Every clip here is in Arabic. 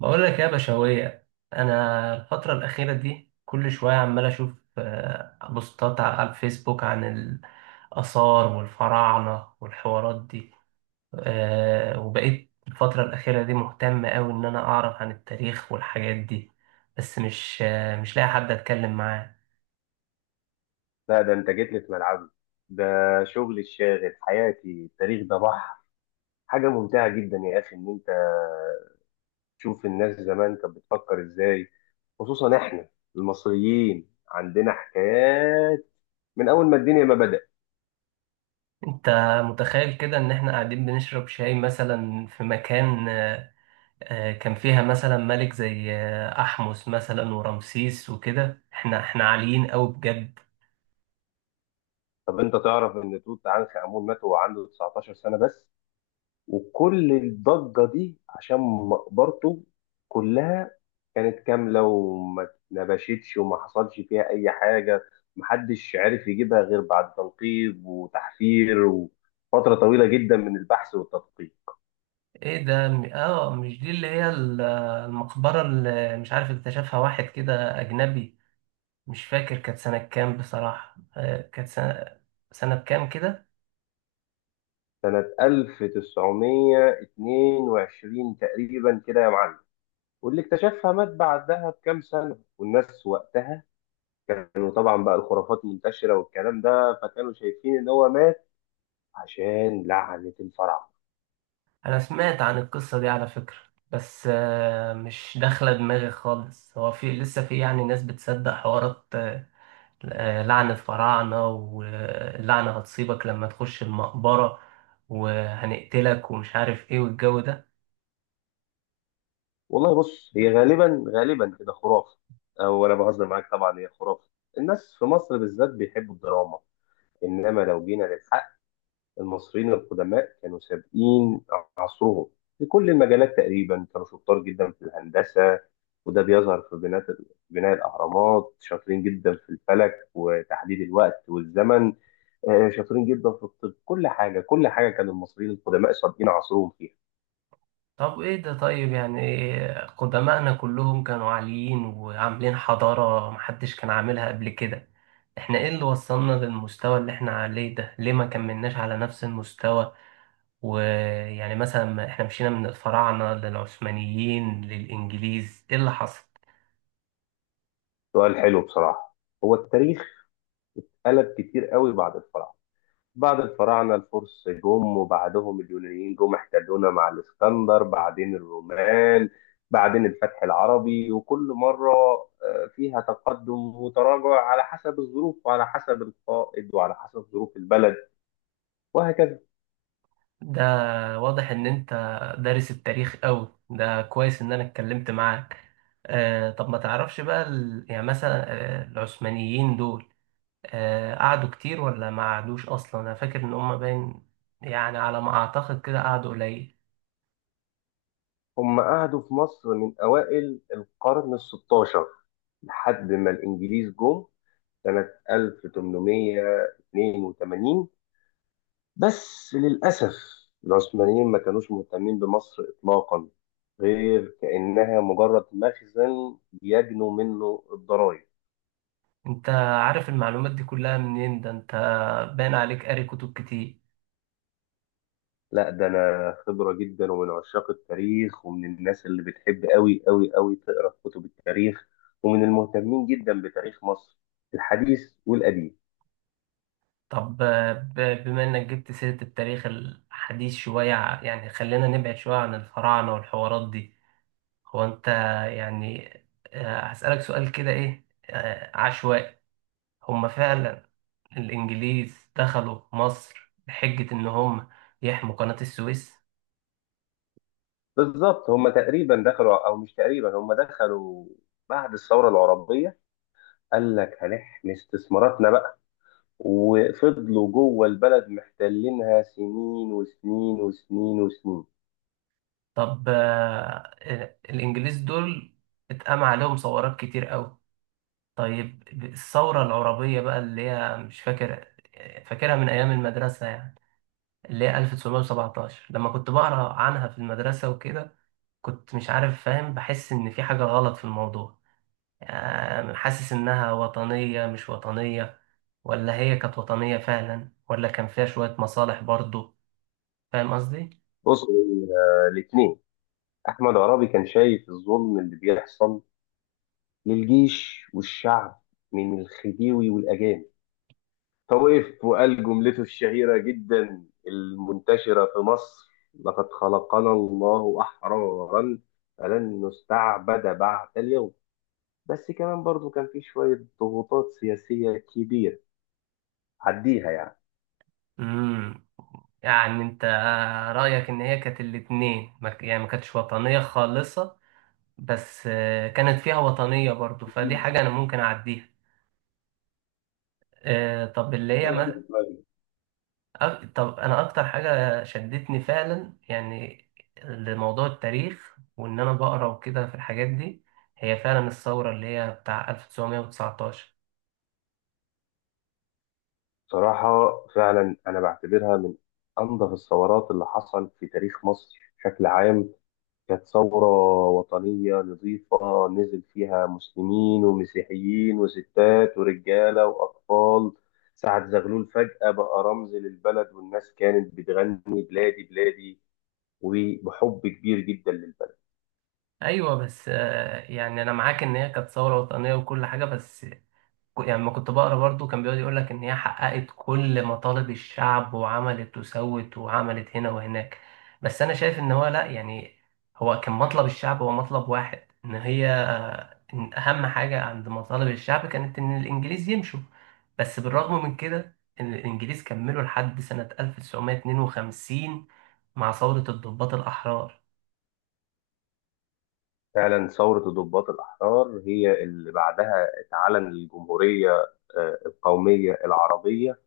بقول لك يا بشوية، أنا الفترة الأخيرة دي كل شوية عمال أشوف بوستات على الفيسبوك عن الآثار والفراعنة والحوارات دي. وبقيت الفترة الأخيرة دي مهتم أوي إن أنا أعرف عن التاريخ والحاجات دي، بس مش مش لاقي حد أتكلم معاه. لا، ده انت جيت لي في ملعبي. ده شغل الشاغل حياتي، التاريخ ده بحر. حاجة ممتعة جدا يا أخي إن أنت تشوف الناس زمان كانت بتفكر إزاي. خصوصا إحنا المصريين عندنا حكايات من أول ما الدنيا ما بدأت. أنت متخيل كده إن إحنا قاعدين بنشرب شاي مثلا في مكان؟ كان فيها مثلا ملك زي أحمس مثلا ورمسيس وكده، احنا عاليين قوي بجد. طب أنت تعرف إن توت عنخ آمون مات وهو عنده 19 سنة بس؟ وكل الضجة دي عشان مقبرته كلها كانت كاملة وما اتنبشتش وما حصلش فيها أي حاجة. محدش عرف يجيبها غير بعد تنقيب وتحفير وفترة طويلة جدا من البحث والتدقيق، ايه ده مش دي اللي هي المقبرة اللي مش عارف اكتشفها واحد كده أجنبي؟ مش فاكر كانت سنة كام بصراحة. كانت سنة كام كده؟ سنة 1922 تقريبا كده يا معلم. واللي اكتشفها مات بعدها بكام سنة، والناس وقتها كانوا طبعا بقى الخرافات منتشرة والكلام ده، فكانوا شايفين إن هو مات عشان لعنة الفراعنة. أنا سمعت عن القصة دي على فكرة، بس مش داخلة دماغي خالص. هو لسه في يعني ناس بتصدق حوارات لعنة فراعنة، واللعنة هتصيبك لما تخش المقبرة وهنقتلك ومش عارف ايه والجو ده؟ والله بص، هي غالبا غالبا كده خرافه، او انا بهزر معاك. طبعا هي خرافه. الناس في مصر بالذات بيحبوا الدراما. انما لو جينا للحق، المصريين القدماء كانوا سابقين عصرهم في كل المجالات. تقريبا كانوا شطار جدا في الهندسه، وده بيظهر في بناء الاهرامات. شاطرين جدا في الفلك وتحديد الوقت والزمن. شاطرين جدا في الطب. كل حاجه كل حاجه كان المصريين القدماء سابقين عصرهم فيها. طب ايه ده؟ طيب يعني قدماءنا كلهم كانوا عاليين وعاملين حضارة محدش كان عاملها قبل كده، احنا ايه اللي وصلنا للمستوى اللي احنا عليه ده؟ ليه ما كملناش على نفس المستوى؟ ويعني مثلا ما احنا مشينا من الفراعنة للعثمانيين للإنجليز، ايه اللي حصل؟ سؤال حلو بصراحه. هو التاريخ قلب كتير قوي بعد الفراعنه. بعد الفراعنه الفرس جم، وبعدهم اليونانيين جم احتلونا مع الاسكندر، بعدين الرومان، بعدين الفتح العربي. وكل مره فيها تقدم وتراجع، على حسب الظروف وعلى حسب القائد وعلى حسب ظروف البلد، وهكذا. ده واضح ان انت دارس التاريخ قوي. ده كويس ان انا اتكلمت معاك. آه، طب ما تعرفش بقى يعني مثلا آه العثمانيين دول آه قعدوا كتير ولا ما قعدوش؟ اصلا انا فاكر ان هم باين يعني على ما اعتقد كده قعدوا قليل. هم قعدوا في مصر من اوائل القرن ال 16 لحد ما الانجليز جم سنه 1882. بس للأسف العثمانيين ما كانوش مهتمين بمصر إطلاقا، غير كأنها مجرد مخزن يجنوا منه الضرائب. انت عارف المعلومات دي كلها منين؟ ده انت باين عليك قاري كتب كتير. لا، ده أنا خبرة جدا ومن عشاق التاريخ، ومن الناس اللي بتحب أوي أوي أوي تقرأ في كتب التاريخ، ومن المهتمين جدا بتاريخ مصر الحديث والقديم. طب، بما انك جبت سيرة التاريخ الحديث شوية، يعني خلينا نبعد شوية عن الفراعنة والحوارات دي. هو انت يعني، هسألك سؤال كده، ايه عشوائي. هم فعلا الانجليز دخلوا مصر بحجة ان هم يحموا قناة السويس؟ بالظبط، هم تقريبا دخلوا أو مش تقريبا، هم دخلوا بعد الثورة العربية. قال لك هنحمي استثماراتنا بقى، وفضلوا جوه البلد محتلينها سنين وسنين وسنين وسنين. طب الانجليز دول اتقام عليهم ثورات كتير قوي. طيب الثورة العربية بقى اللي هي مش فاكر، فاكرها من ايام المدرسة يعني، اللي هي 1917، لما كنت بقرا عنها في المدرسة وكده كنت مش عارف فاهم، بحس ان في حاجة غلط في الموضوع. يعني حاسس إنها وطنية مش وطنية؟ ولا هي كانت وطنية فعلا ولا كان فيها شوية مصالح برضو؟ فاهم قصدي؟ بص، الاثنين. احمد عرابي كان شايف الظلم اللي بيحصل للجيش والشعب من الخديوي والاجانب، فوقف وقال جملته الشهيره جدا المنتشره في مصر: لقد خلقنا الله احرارا فلن نستعبد بعد اليوم. بس كمان برضو كان في شويه ضغوطات سياسيه كبيره، عديها. امم، يعني أنت رأيك إن هي كانت الاتنين، ما ك- يعني ما كانتش وطنية خالصة بس كانت فيها وطنية برضو، فدي يعني، حاجة أنا ممكن أعديها. طب اللي هي طب انا اكتر حاجه شدتني فعلا يعني لموضوع التاريخ وان انا بقرا وكده في الحاجات دي، هي فعلا الثوره اللي هي بتاع 1919. صراحة، فعلا أنا بعتبرها من أنظف الثورات اللي حصل في تاريخ مصر بشكل عام. كانت ثورة وطنية نظيفة، نزل فيها مسلمين ومسيحيين وستات ورجالة وأطفال. سعد زغلول فجأة بقى رمز للبلد، والناس كانت بتغني بلادي بلادي، وبحب كبير جدا للبلد. ايوه بس يعني انا معاك ان هي كانت ثوره وطنيه وكل حاجه، بس يعني لما كنت بقرا برضو كان بيقعد يقول لك ان هي حققت كل مطالب الشعب وعملت وسوت وعملت هنا وهناك، بس انا شايف ان هو لا. يعني هو كان مطلب الشعب هو مطلب واحد، ان هي إن اهم حاجة عند مطالب الشعب كانت ان الانجليز يمشوا، بس بالرغم من كده ان الانجليز كملوا لحد سنة 1952 مع ثورة الضباط الاحرار. فعلا ثورة الضباط الأحرار هي اللي بعدها اتعلن الجمهورية، القومية العربية.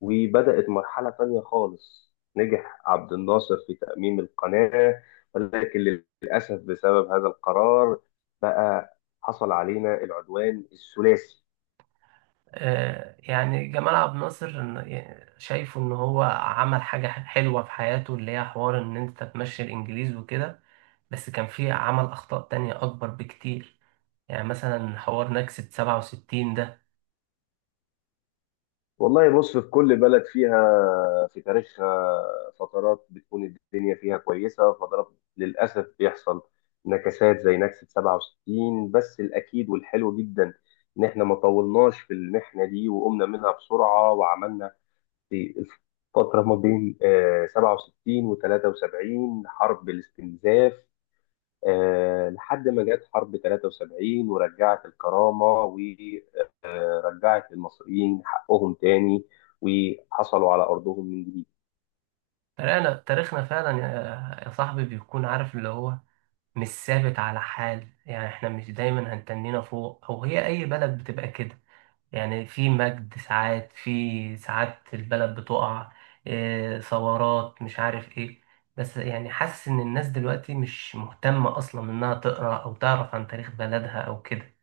وبدأت مرحلة تانية خالص، نجح عبد الناصر في تأميم القناة، ولكن للأسف بسبب هذا القرار بقى حصل علينا العدوان الثلاثي. يعني جمال عبد الناصر يعني شايفه ان هو عمل حاجة حلوة في حياته اللي هي حوار ان انت تمشي الانجليز وكده، بس كان في عمل اخطاء تانية اكبر بكتير. يعني مثلا حوار نكسة 67 ده. والله بص، في كل بلد فيها في تاريخها فترات بتكون الدنيا فيها كويسة، وفترات للأسف بيحصل نكسات زي نكسة 67. بس الأكيد والحلو جدا إن إحنا ما طولناش في المحنة دي وقمنا منها بسرعة، وعملنا في الفترة ما بين 67 و 73 حرب الاستنزاف. لحد ما جت حرب 73 ورجعت الكرامة، ورجعت المصريين حقهم تاني، وحصلوا على أرضهم من جديد. تاريخنا فعلا، يا صاحبي، بيكون عارف اللي هو مش ثابت على حال. يعني احنا مش دايما هنتنينا فوق، او هي اي بلد بتبقى كده. يعني في مجد ساعات، في ساعات البلد بتقع. إيه، ثورات مش عارف ايه. بس يعني حاسس ان الناس دلوقتي مش مهتمة اصلا انها تقرأ او تعرف عن تاريخ بلدها او كده.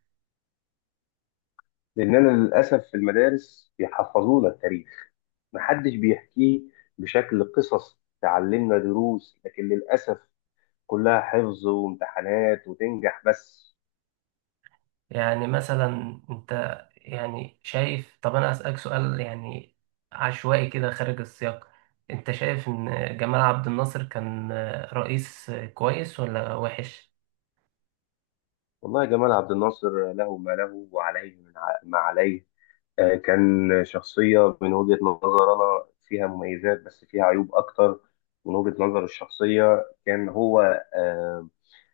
لأننا للأسف في المدارس بيحفظونا التاريخ، محدش بيحكيه بشكل قصص تعلمنا دروس، لكن للأسف كلها حفظ وامتحانات وتنجح بس. يعني مثلا انت يعني شايف، طب انا اسألك سؤال يعني عشوائي كده خارج السياق، انت شايف ان جمال عبد الناصر كان رئيس كويس ولا وحش؟ والله جمال عبد الناصر له ما له وعليه ما عليه. كان شخصية من وجهة نظر أنا فيها مميزات بس فيها عيوب أكتر. من وجهة نظر الشخصية كان هو آه،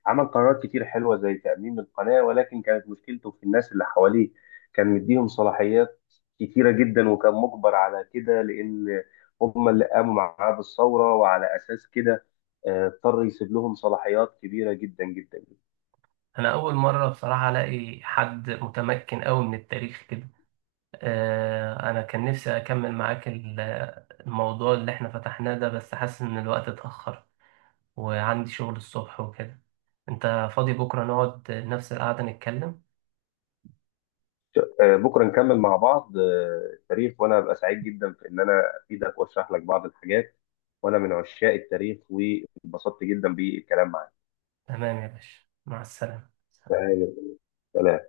عمل قرارات كتير حلوة زي تأميم القناة، ولكن كانت مشكلته في الناس اللي حواليه. كان مديهم صلاحيات كتيرة جدا، وكان مجبر على كده لأن هم اللي قاموا معاه بالثورة، وعلى أساس كده اضطر يسيب لهم صلاحيات كبيرة جدا جدا. انا اول مرة بصراحة الاقي حد متمكن قوي من التاريخ كده. أنا كان نفسي أكمل معاك الموضوع اللي إحنا فتحناه ده، بس حاسس إن الوقت اتأخر وعندي شغل الصبح وكده. أنت فاضي بكرة نقعد نفس القعدة نتكلم؟ بكره نكمل مع بعض التاريخ، وانا ابقى سعيد جدا في ان انا افيدك واشرح لك بعض الحاجات، وانا من عشاق التاريخ واتبسطت جدا بالكلام معاك. تمام يا باشا، مع السلامة. تمام. سلام